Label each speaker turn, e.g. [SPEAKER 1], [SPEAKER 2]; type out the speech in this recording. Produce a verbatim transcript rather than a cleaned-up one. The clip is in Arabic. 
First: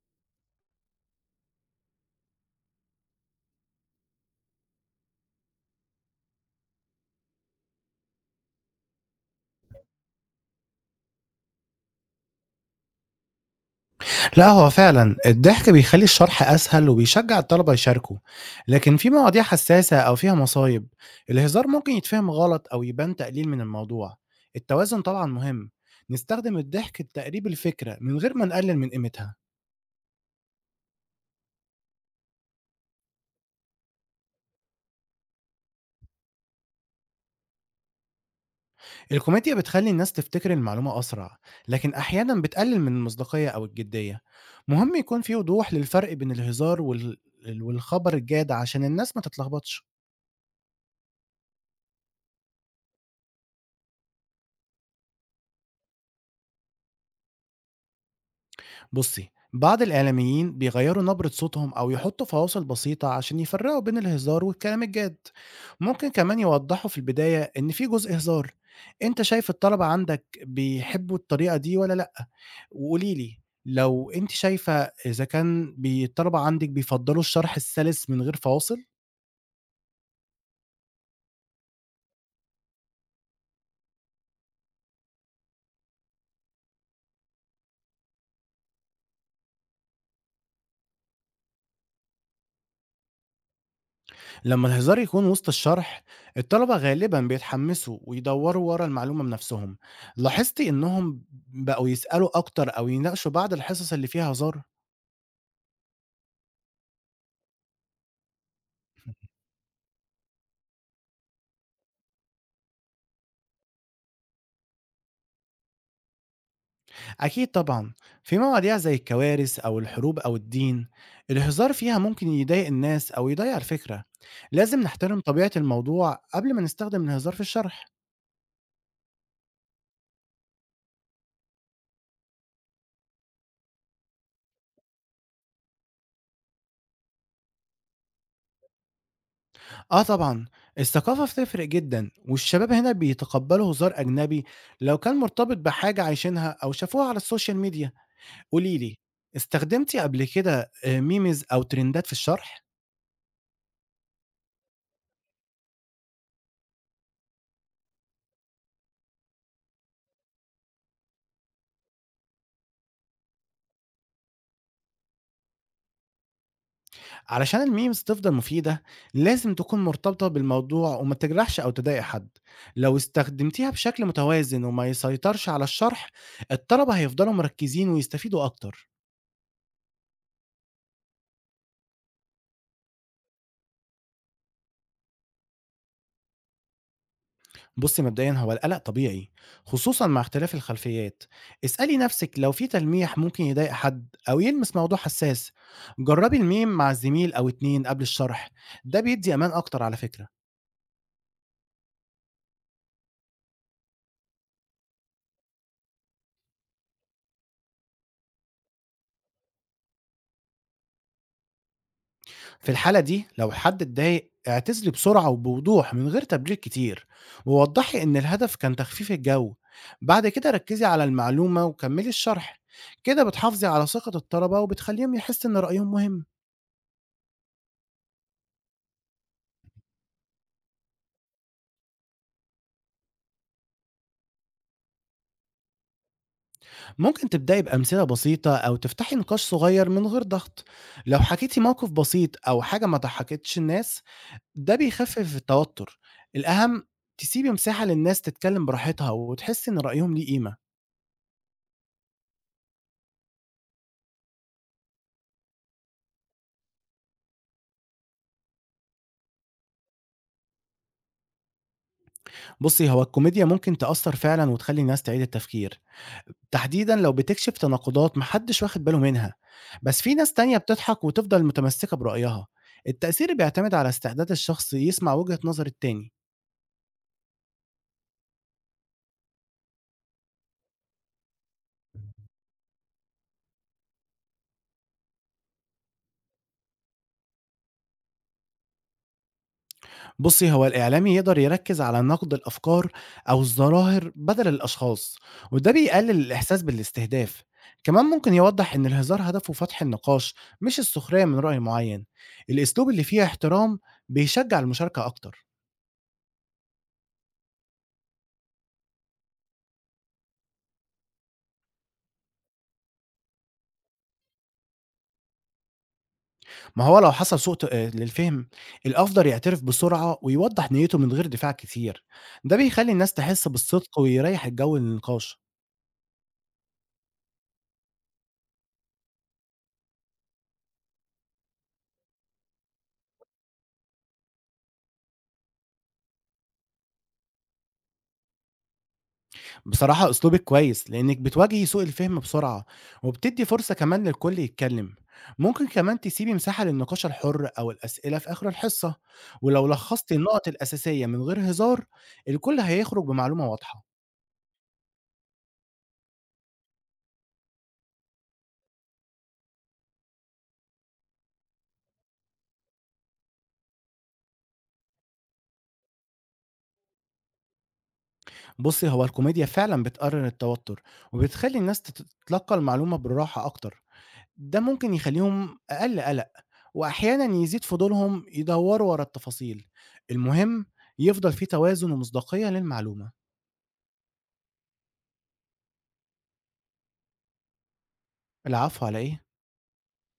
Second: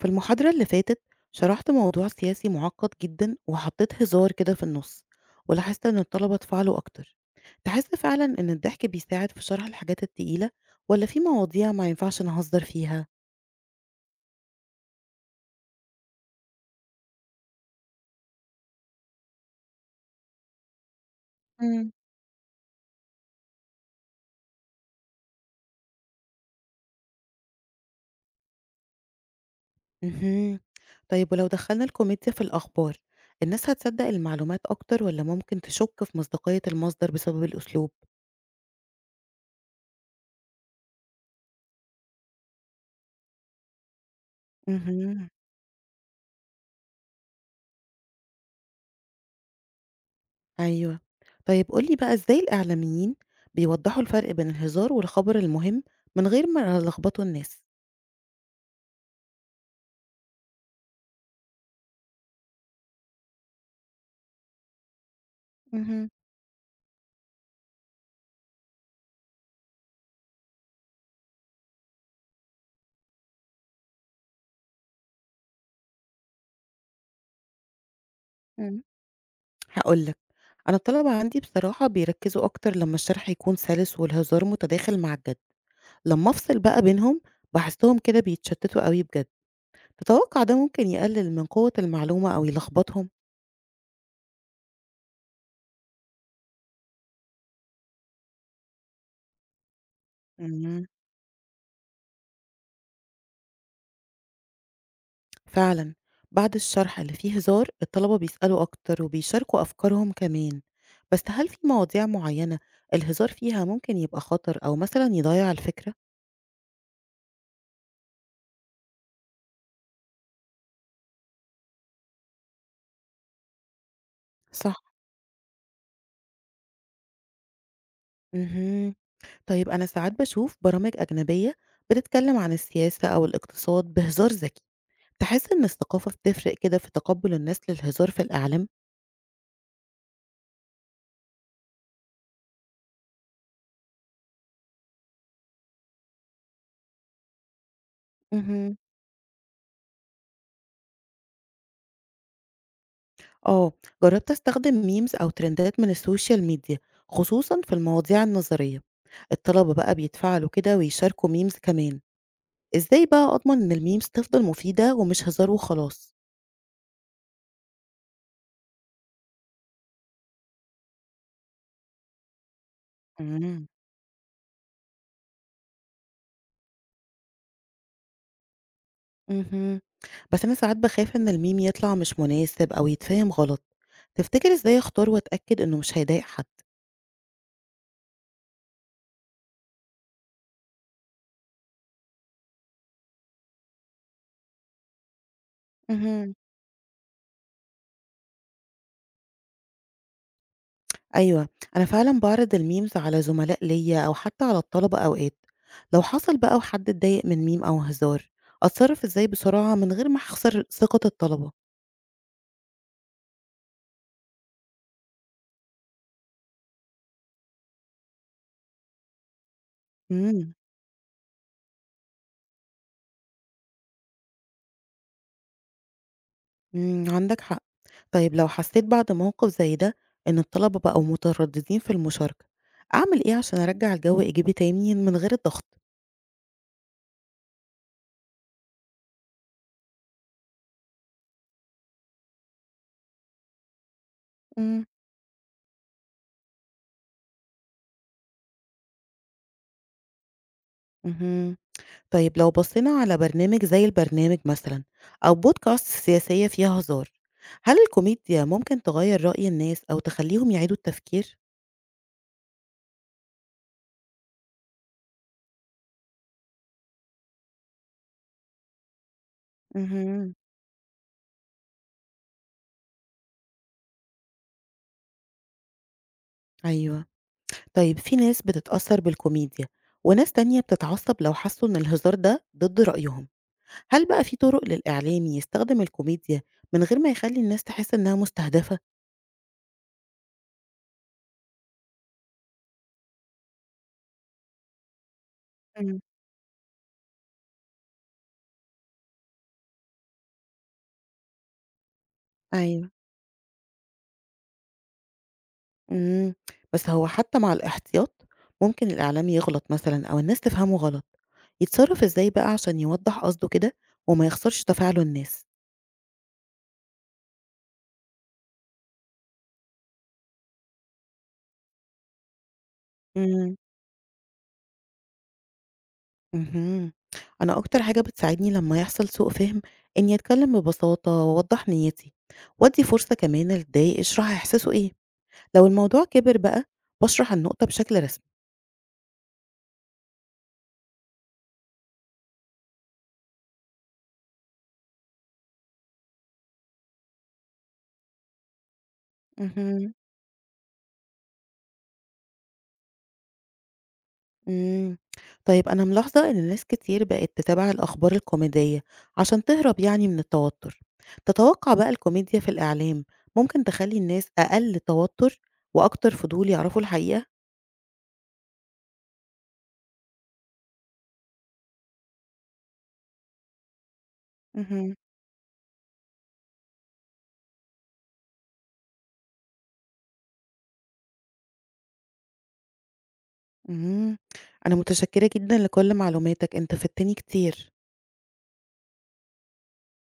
[SPEAKER 1] في المحاضرة اللي فاتت شرحت موضوع سياسي معقد جدا وحطيت هزار كده في النص ولاحظت إن الطلبة اتفاعلوا أكتر. تحس فعلا إن الضحك بيساعد في شرح الحاجات التقيلة ولا في مواضيع ما ينفعش نهزر فيها؟
[SPEAKER 2] لا، هو فعلا الضحك بيخلي الشرح أسهل وبيشجع الطلبة يشاركوا. لكن في مواضيع حساسة أو فيها مصايب الهزار
[SPEAKER 1] مم.
[SPEAKER 2] ممكن يتفهم غلط أو يبان تقليل من الموضوع. التوازن طبعا مهم، نستخدم الضحك لتقريب الفكرة من غير ما نقلل من قيمتها.
[SPEAKER 1] مهم. طيب ولو دخلنا الكوميديا في الأخبار الناس هتصدق المعلومات أكتر ولا ممكن تشك في مصداقية المصدر بسبب الأسلوب؟
[SPEAKER 2] الكوميديا بتخلي الناس تفتكر المعلومة أسرع، لكن أحيانا بتقلل من المصداقية أو الجدية. مهم يكون
[SPEAKER 1] مهم.
[SPEAKER 2] في وضوح للفرق بين الهزار وال... والخبر الجاد عشان الناس ما تتلخبطش.
[SPEAKER 1] أيوه. طيب قُل لي بقى إزاي الإعلاميين بيوضّحوا الفرق بين الهزار والخبر المهم من غير ما يلخبطوا الناس؟
[SPEAKER 2] بصي، بعض الإعلاميين بيغيروا نبرة صوتهم أو يحطوا فواصل بسيطة عشان يفرقوا بين الهزار والكلام الجاد. ممكن
[SPEAKER 1] اهم،
[SPEAKER 2] كمان يوضحوا في البداية إن في جزء هزار. أنت شايف الطلبة عندك بيحبوا الطريقة دي ولا لأ؟ وقوليلي لو أنت شايفة، إذا كان بي- الطلبة عندك بيفضلوا الشرح السلس من غير فواصل.
[SPEAKER 1] إمم. هاقول لك، أنا الطلبة عندي بصراحة بيركّزوا أكتر لمّا الشرح يكون سَلِس والهزار متداخل مع الجَد، لمّا أفصل بقى بينهم باحسّهم كده بيتشتّتوا أوي بجد، تتوقّع ده ممكن يقلل من قوة المعلومة أو يلخبطهم؟
[SPEAKER 2] لما الهزار يكون وسط الشرح، الطلبة غالبا بيتحمسوا ويدوروا ورا المعلومة بنفسهم. لاحظتي
[SPEAKER 1] إمم.
[SPEAKER 2] انهم بقوا يسألوا اكتر او يناقشوا بعد الحصص اللي فيها هزار.
[SPEAKER 1] فعلًا، بعد الشرح اللي فيه هزار الطلبة بيسألوا أكتر وبيشاركوا أفكارهم كمان، بس هل في مواضيع معينة الهزار فيها ممكن يبقى خطر أو مثلًا يضيّع الفكرة؟
[SPEAKER 2] اكيد طبعا، في مواضيع زي الكوارث او الحروب او الدين الهزار فيها ممكن يضايق الناس او يضيع الفكرة. لازم
[SPEAKER 1] صح.
[SPEAKER 2] نحترم طبيعة الموضوع قبل ما نستخدم الهزار في الشرح.
[SPEAKER 1] اهم. طيب أنا ساعات باشوف برامج أجنبية بتتكلم عن السياسة أو الاقتصاد بهزار ذكي، تحس إن الثقافة بتفرق كده في تقبل الناس للهزار في الإعلام؟
[SPEAKER 2] اه طبعا، الثقافة بتفرق جدا، والشباب هنا بيتقبلوا هزار اجنبي لو كان مرتبط بحاجة عايشينها او شافوها على السوشيال ميديا.
[SPEAKER 1] اهم.
[SPEAKER 2] قولي لي، استخدمتِ قبل كده آآ memes أو ترندات في الشرح؟
[SPEAKER 1] آه، جربت أستخدم memes أو ترندات من السوشيال ميديا خصوصًا في المواضيع النظرية. الطلبة بقى بيتفاعلوا كده ويشاركوا memes كمان. ازاي بقى اضمن ان الميمز تفضل مفيدة ومش هزار وخلاص؟
[SPEAKER 2] علشان الmemes تفضل مفيدة، لازم تكون مرتبطة بالموضوع وما تجرحش أو تضايق حد. لو
[SPEAKER 1] مم.
[SPEAKER 2] استخدمتيها بشكل متوازن وما يسيطرش على الشرح، الطلبة هيفضلوا مركزين ويستفيدوا أكتر.
[SPEAKER 1] مهم. بس انا ساعات بخاف ان الميم يطلع مش مناسب او يتفهم غلط. تفتكر ازاي اختار واتاكد انه مش هيضايق حد؟
[SPEAKER 2] بُصّي، مبدئيًا هو القلق طبيعي، خصوصًا مع اختلاف الخلفيات. اسألي نفسِك لو في تلميح ممكن يضايق حد أو يلمس موضوع حساس.
[SPEAKER 1] مهم.
[SPEAKER 2] جربي الmeme مع زميل أو اتنين قبل الشرح، ده بيدي أمان أكتر على فكرة.
[SPEAKER 1] ايوه، انا فعلا بعرض الميمز على زملاء ليا او حتى على الطلبة اوقات. لو حصل بقى وحد اتضايق من ميم او هزار اتصرف ازاي بسرعة من غير ما اخسر ثقة الطلبة؟
[SPEAKER 2] في الحالة دي لو حد اتضايق اعتذري بسرعة وبوضوح من غير تبرير كتير، ووضحي إن الهدف كان تخفيف الجو. بعد كده
[SPEAKER 1] مم.
[SPEAKER 2] ركزي على المعلومة وكملي الشرح. كده بتحافظي على ثقة الطلبة وبتخليهم يحس إن رأيهم مهم.
[SPEAKER 1] مم، عندك حق. طيب لو حسيت بعد موقف زي ده إن الطلبة بقوا مترددين في المشاركة، أعمل إيه عشان أرجع الجو إيجابي تاني من غير الضغط؟
[SPEAKER 2] ممكن تبدأي بأمثلة بسيطة أو تفتحي نقاش صغير من غير ضغط. لو حكيتي موقف بسيط أو حاجة ما ضحكتش الناس، ده
[SPEAKER 1] مم.
[SPEAKER 2] بيخفف التوتر. الأهم تسيبي مساحة للناس تتكلم براحتها وتحس إن رأيهم ليه قيمة.
[SPEAKER 1] مهم. طيب لو بصينا على برنامج زي البرنامج مثلا أو بودكاست سياسية فيها هزار، هل الكوميديا ممكن تغير رأي الناس أو تخليهم يعيدوا التفكير؟
[SPEAKER 2] بُصّي، هو الكوميديا ممكن تأثّر فعلًا وتخلّي الناس تعيد التفكير، تحديدًا لو بتكشف تناقضات ما حدش واخد باله منها. بس في ناس
[SPEAKER 1] مهم.
[SPEAKER 2] تانية بتضحك وتفضل متمسكة برأيها، التأثير بيعتمد على استعداد الشخص يسمع وجهة نظر التاني.
[SPEAKER 1] أيوه. طيب في ناس بتتأثر بالكوميديا وناس تانية بتتعصب لو حسوا إن الهزار ده ضد رأيهم. هل بقى في طرق للإعلام يستخدم الكوميديا من غير ما يخلّي الناس تحس إنها مستهدفة؟
[SPEAKER 2] بُصّي، هو الإعلامي يقدر يركّز على نقد الأفكار أو الظواهر بدل الأشخاص، وده
[SPEAKER 1] إمم،
[SPEAKER 2] بيقلل الإحساس بالاستهداف. كمان ممكن يوضّح إن الهزار هدفه فتح النقاش مش السخرية من رأي معيّن. الأسلوب
[SPEAKER 1] أيوه.
[SPEAKER 2] اللي فيه احترام بيشجّع المشاركة أكتر.
[SPEAKER 1] إمم، بس هو حتى مع الاحتياط ممكن الإعلام يغلط مثلًا أو الناس تفهمه غلط، يتصرف إزاي بقى عشان يوضّح قصده كده وما يخسرش تفاعل الناس؟
[SPEAKER 2] ما هو لو حصل سوء ت آآ للفهم، الأفضل يعترف بسرعة ويوضّح نيته من غير دفاع كتير، ده بيخلّي الناس تحس
[SPEAKER 1] إمم.
[SPEAKER 2] بالصدق ويريّح الجو للنقاش.
[SPEAKER 1] اهم، أنا أكتر حاجة بتساعدني لمّا يحصل سوء فهم إني أتكلم ببساطة وأوضّح نيتي، وأدّي فرصة كمان اللي اتضايق يشرح إحساسه إيه، لو الموضوع كبر بقى باشرح النقطة بشكل رسمي.
[SPEAKER 2] بصراحة أسلوبِك كويس، لإنِّك بتواجهي سوء الفهم بسرعة، وبتدّي فرصة كمان للكل يتكلّم. ممكن كمان تسيبي مساحة للنقاش الحُر أو الأسئلة في آخر الحصة، ولو
[SPEAKER 1] اهم.
[SPEAKER 2] لخّصتِ النُقط الأساسية من غير هزار، الكل هيخرج بمعلومة واضحة.
[SPEAKER 1] إمم. طيب أنا ملاحظة إن ناس كتير بقت تتابع الأخبار الكوميدية عشان تهرب يعني من التوتر. تتوقع بقى الكوميديا في الإعلام ممكن تخلّي الناس أقل توتر وأكتر فضول يعرفوا الحقيقة؟
[SPEAKER 2] بُصّي، هو الكوميديا فعلًا بتقلل التوتر، وبتخلّي الناس تت تتلقّى المعلومة بالراحة أكتر. ده ممكن
[SPEAKER 1] اهم.
[SPEAKER 2] يخلّيهم أقل قلق، وأحيانًا يزيد فضولهم يدوّروا ورا التفاصيل. المهم يفضل في توازن ومصداقية للمعلومة.
[SPEAKER 1] إمم. أنا متشكرة جدًا لكل معلوماتك، أنت فدتني كتير.
[SPEAKER 2] العفو على إيه؟